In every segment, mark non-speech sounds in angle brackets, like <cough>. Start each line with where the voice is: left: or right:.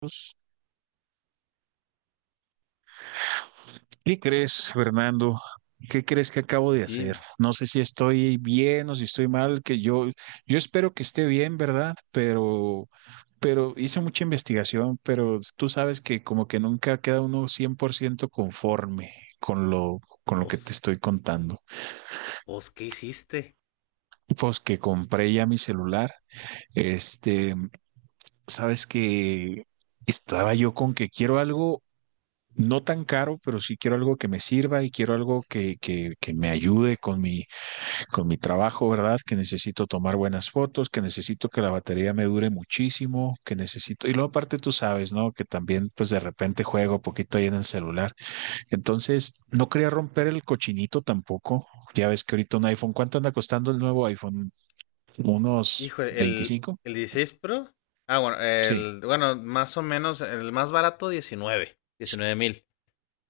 right: Pues, ¿qué crees, Fernando? ¿Qué crees que acabo de hacer?
left: Dime.
right: No sé si estoy bien o si estoy mal, que yo espero que esté bien, ¿verdad? Pero hice mucha investigación, pero tú sabes que como que nunca queda uno 100% conforme con lo, con lo que te
left: ¿Os,
right: estoy contando.
left: os qué hiciste?
right: Pues que compré ya mi celular, este, sabes que estaba yo con que quiero algo no tan caro, pero sí quiero algo que me sirva y quiero algo que me ayude con con mi trabajo, ¿verdad? Que necesito tomar buenas fotos, que necesito que la batería me dure muchísimo, que necesito, y luego aparte tú sabes, ¿no? Que también pues de repente juego poquito ahí en el celular. Entonces, no quería romper el cochinito tampoco. Ya ves que ahorita un iPhone, ¿cuánto anda costando el nuevo iPhone? ¿Unos
left: Híjole, el,
right: 25?
left: el 16 Pro. Ah, bueno,
right: Sí.
left: el, bueno, más o menos, el más barato 19 mil.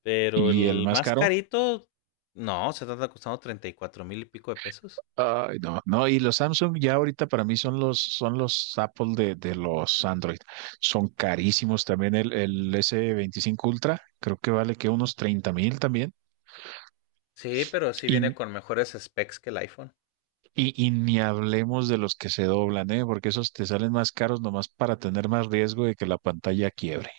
left: Pero
right: Y el
left: el
right: más
left: más
right: caro.
left: carito, no, se está costando 34,000 y pico de pesos.
right: Ay, no, no, y los Samsung ya ahorita para mí son son los Apple de los Android. Son carísimos también el S25 Ultra, creo que vale que unos 30 mil también.
left: Sí, pero sí viene
right: Y,
left: con mejores specs que el iPhone.
right: y ni hablemos de los que se doblan, ¿eh? Porque esos te salen más caros nomás para tener más riesgo de que la pantalla quiebre.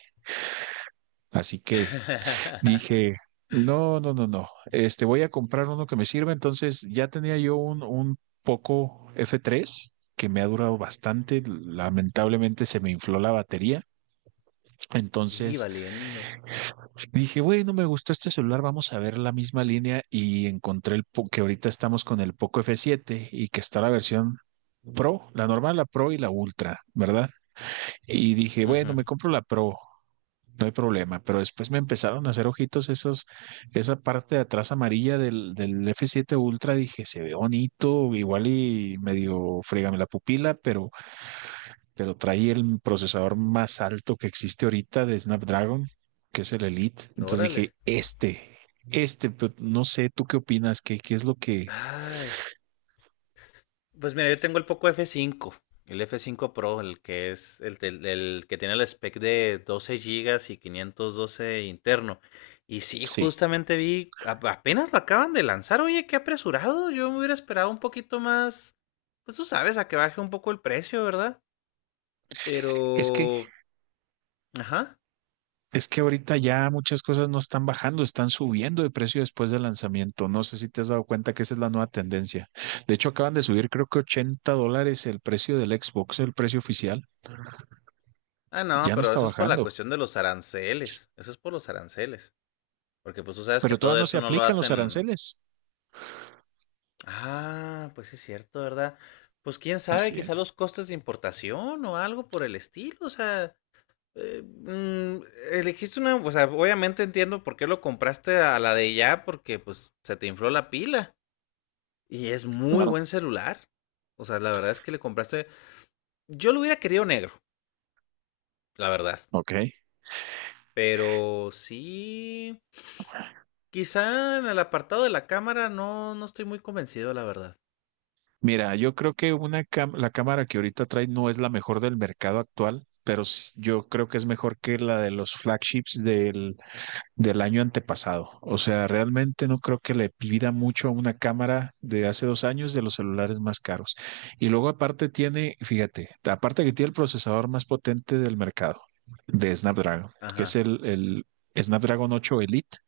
right: Así que.
left: <laughs>
right: Dije, no, no, no, no, voy a comprar uno que me sirva. Entonces ya tenía yo un Poco F3 que me ha durado bastante. Lamentablemente se me infló la batería.
left: Y
right: Entonces
left: valiendo.
right: dije, bueno, me gustó este celular, vamos a ver la misma línea y encontré que ahorita estamos con el Poco F7 y que está la versión Pro, la normal, la Pro y la Ultra, ¿verdad? Y dije, bueno,
left: Ujú.
right: me compro la Pro. No hay problema, pero después me empezaron a hacer ojitos esos, esa parte de atrás amarilla del F7 Ultra, dije, se ve bonito, igual y medio frígame la pupila, pero trae el procesador más alto que existe ahorita de Snapdragon, que es el Elite. Entonces dije,
left: Órale.
right: pero no sé, ¿tú qué opinas? ¿Qué es lo que...
left: Ay, pues mira, yo tengo el Poco F5, el F5 Pro, el que es el que tiene el spec de 12 gigas y 512 interno. Y sí,
right: Sí.
left: justamente vi, apenas lo acaban de lanzar, oye, qué apresurado. Yo me hubiera esperado un poquito más, pues tú sabes, a que baje un poco el precio, ¿verdad?
right: es que
left: Pero, ajá.
right: Es que ahorita ya muchas cosas no están bajando, están subiendo de precio después del lanzamiento. No sé si te has dado cuenta que esa es la nueva tendencia. De hecho, acaban de subir creo que $80 el precio del Xbox, el precio oficial.
left: Ah, no,
right: Ya no
left: pero
right: está
left: eso es por la
right: bajando,
left: cuestión de los aranceles. Eso es por los aranceles. Porque pues tú sabes que
right: pero todavía
left: todo
right: no se
left: eso no lo
right: aplican los
left: hacen.
right: aranceles.
left: Ah, pues sí es cierto, ¿verdad? Pues quién sabe,
right: Así
left: quizá
right: es.
left: los costes de importación o algo por el estilo, o sea, eh, mm, elegiste una, o sea, obviamente entiendo por qué lo compraste a la de ya, porque pues se te infló la pila y es muy
right: Claro.
left: buen celular. O sea, la verdad es que le compraste, yo lo hubiera querido negro, la verdad,
right: Ok.
left: pero sí, quizá en el apartado de la cámara no estoy muy convencido, la verdad.
right: Mira, yo creo que la cámara que ahorita trae no es la mejor del mercado actual, pero yo creo que es mejor que la de los flagships del año antepasado. O sea, realmente no creo que le pida mucho a una cámara de hace 2 años de los celulares más caros. Y luego aparte tiene, fíjate, aparte que tiene el procesador más potente del mercado, de Snapdragon, que es
left: Ajá.
right: el Snapdragon 8 Elite,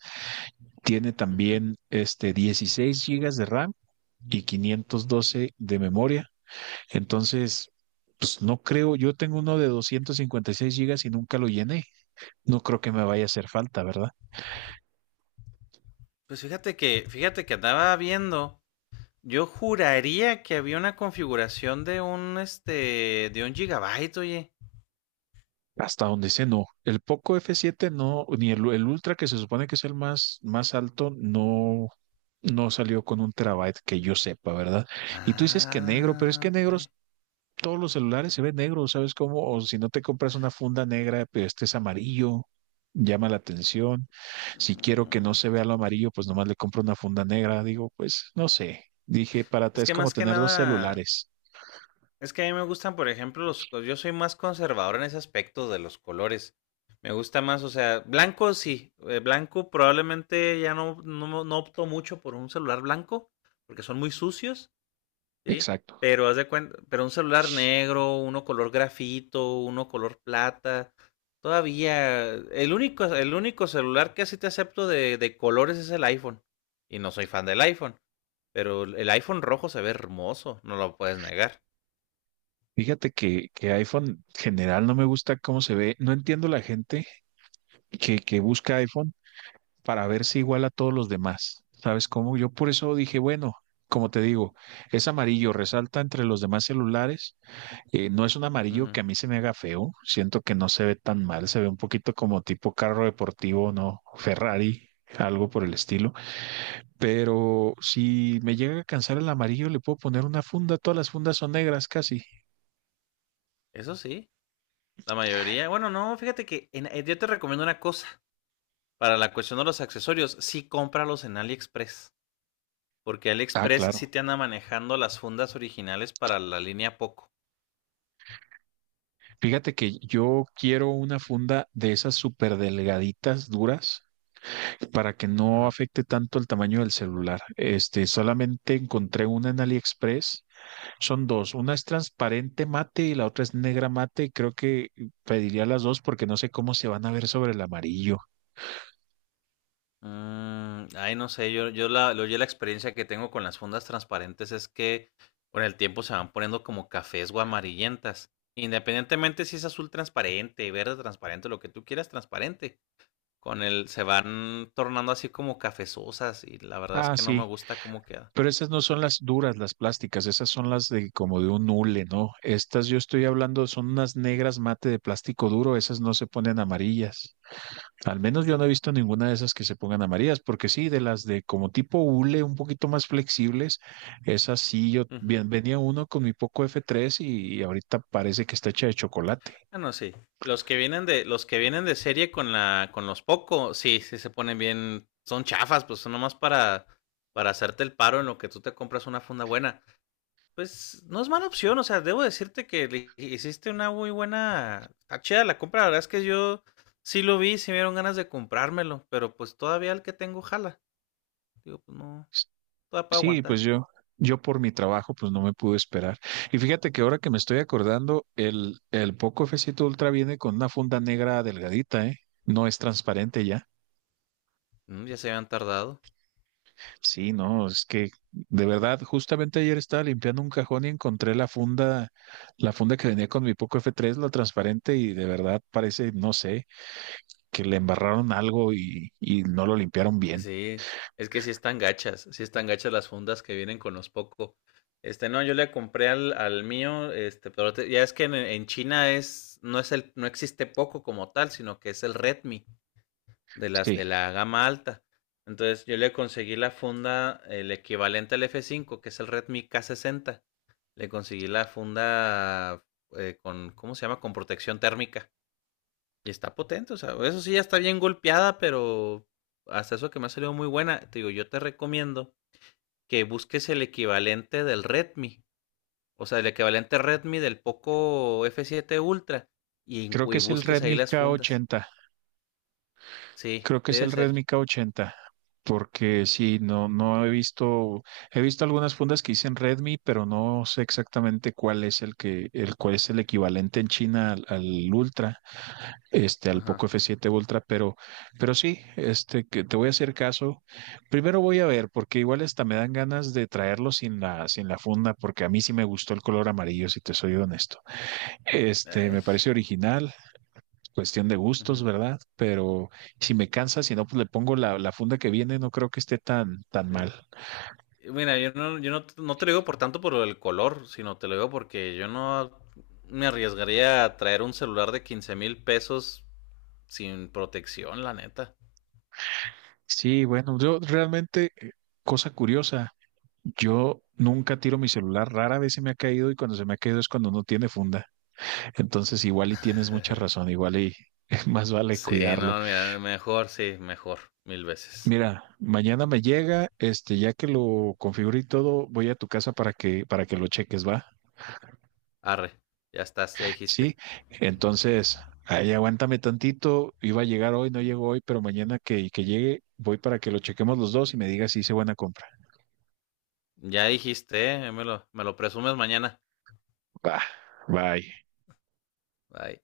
right: tiene
left: Ujú.
right: también 16 gigas de RAM y 512 de memoria. Entonces, pues no creo, yo tengo uno de 256 gigas y nunca lo llené. No creo que me vaya a hacer falta, ¿verdad?
left: Pues fíjate que, andaba viendo. Yo juraría que había una configuración de un este de un gigabyte, oye.
right: Hasta donde sé, no. El Poco F7 no, ni el Ultra, que se supone que es el más alto, no, no salió con un terabyte que yo sepa, ¿verdad? Y tú dices que negro, pero es
left: Ah,
right: que
left: ok.
right: negros, todos los celulares se ven negros, ¿sabes cómo? O si no te compras una funda negra, pero este es amarillo, llama la atención. Si quiero que no
left: Mm.
right: se vea lo amarillo, pues nomás le compro una funda negra. Digo, pues no sé. Dije, para ti
left: Es
right: es
left: que
right: como
left: más que
right: tener dos
left: nada,
right: celulares.
left: es que a mí me gustan, por ejemplo, yo soy más conservador en ese aspecto de los colores. Me gusta más, o sea, blanco sí, blanco probablemente ya no opto mucho por un celular blanco porque son muy sucios. Sí,
right: Exacto.
left: pero haz de cuenta, pero un celular negro, uno color grafito, uno color plata, todavía el único celular que así te acepto de colores es el iPhone. Y no soy fan del iPhone, pero el iPhone rojo se ve hermoso, no lo puedes negar.
right: Fíjate que iPhone general no me gusta cómo se ve. No entiendo la gente que busca iPhone para verse igual a todos los demás. ¿Sabes cómo? Yo por eso dije, bueno, como te digo, es amarillo, resalta entre los demás celulares. No es un amarillo que
left: Ujú.
right: a mí se me haga feo. Siento que no se ve tan mal. Se ve un poquito como tipo carro deportivo, ¿no? Ferrari, algo por el estilo. Pero si me llega a cansar el amarillo, le puedo poner una funda. Todas las fundas son negras casi.
left: Eso sí, la mayoría. Bueno, no, fíjate que yo te recomiendo una cosa para la cuestión de los accesorios, sí cómpralos en AliExpress, porque
right: Ah,
left: AliExpress
right: claro.
left: sí te anda manejando las fundas originales para la línea Poco.
right: Fíjate que yo quiero una funda de esas súper delgaditas, duras, para que no afecte tanto el tamaño del celular. Solamente encontré una en AliExpress. Son dos. Una es transparente mate y la otra es negra mate. Creo que pediría las dos porque no sé cómo se van a ver sobre el amarillo.
left: Ay, no sé, yo la experiencia que tengo con las fundas transparentes es que con el tiempo se van poniendo como cafés o amarillentas. Independientemente si es azul transparente, verde transparente, lo que tú quieras transparente. Con el se van tornando así como cafezosas y la verdad es
right: Ah,
left: que no me
right: sí.
left: gusta cómo queda.
right: Pero esas no son las duras, las plásticas. Esas son las de como de un hule, ¿no? Estas yo estoy hablando son unas negras mate de plástico duro. Esas no se ponen amarillas. Al menos yo no he visto ninguna de esas que se pongan amarillas, porque sí, de las de como tipo hule, un poquito más flexibles, esas sí, yo
left: Ujú.
right: bien, venía uno con mi Poco F3 y ahorita parece que está hecha de chocolate.
left: Ah, no, sí. Los que vienen de serie con con los Poco, sí, sí se ponen bien, son chafas, pues son nomás para hacerte el paro en lo que tú te compras una funda buena. Pues no es mala opción, o sea, debo decirte que le hiciste una muy buena. Está chida la compra, la verdad es que yo sí lo vi, sí me dieron ganas de comprármelo, pero pues todavía el que tengo jala. Digo, pues no, todavía puedo
right: Sí, pues
left: aguantar.
right: yo por mi trabajo, pues no me pude esperar. Y fíjate que ahora que me estoy acordando, el Poco f siete Ultra viene con una funda negra delgadita, ¿eh? No es transparente ya.
left: Ya se habían tardado.
right: Sí, no, es que de verdad, justamente ayer estaba limpiando un cajón y encontré la funda que venía con mi Poco F3, la transparente, y de verdad parece, no sé, que le embarraron algo y no lo limpiaron bien.
left: Sí, es que sí están gachas las fundas que vienen con los Poco. No, yo le compré al mío, ya es que en China es, no es el, no existe Poco como tal, sino que es el Redmi, de las de
right: Sí,
left: la gama alta. Entonces yo le conseguí la funda, el equivalente al F5 que es el Redmi K60. Le conseguí la funda ¿cómo se llama? Con protección térmica. Y está potente, o sea, eso sí ya está bien golpeada, pero hasta eso que me ha salido muy buena. Te digo, yo te recomiendo que busques el equivalente del Redmi. O sea, el equivalente Redmi del Poco F7 Ultra. Y,
right: creo que
left: y
right: es el
left: busques ahí
right: Redmi
left: las fundas.
right: K80.
left: Sí,
right: Creo que es
left: debe
right: el
left: ser.
right: Redmi K80, porque sí, no, no he visto, he visto algunas fundas que dicen Redmi, pero no sé exactamente cuál es el que, el cuál es el equivalente en China al Ultra. Al Poco
left: Ajá.
right: F7 Ultra, pero sí, que te voy a hacer caso. Primero voy a ver, porque igual hasta me dan ganas de traerlo sin la funda, porque a mí sí me gustó el color amarillo, si te soy honesto. Me
left: Ay.
right: parece original, cuestión de
left: Uh
right: gustos,
left: -huh.
right: ¿verdad? Pero si me cansa, si no, pues le pongo la funda que viene, no creo que esté tan, tan
left: Sí.
right: mal.
left: Y mira, yo no te lo digo por tanto por el color, sino te lo digo porque yo no me arriesgaría a traer un celular de 15,000 pesos sin protección, la neta.
right: Sí, bueno, yo realmente, cosa curiosa, yo nunca tiro mi celular, rara vez se me ha caído y cuando se me ha caído es cuando no tiene funda. Entonces, igual y tienes mucha razón, igual y <laughs> más vale
left: Sí,
right: cuidarlo.
left: no, mira, mejor, sí, mejor, mil veces.
right: Mira, mañana me llega, ya que lo configure y todo, voy a tu casa para que lo cheques, ¿va?
left: Arre, ya estás, ya
right: Sí,
left: dijiste.
right: entonces, ahí aguántame tantito, iba a llegar hoy, no llegó hoy, pero mañana que llegue, voy para que lo chequemos los dos y me digas si hice buena compra.
left: Ya dijiste, ¿eh? Me lo presumes mañana.
right: Va, bye.
left: Bye.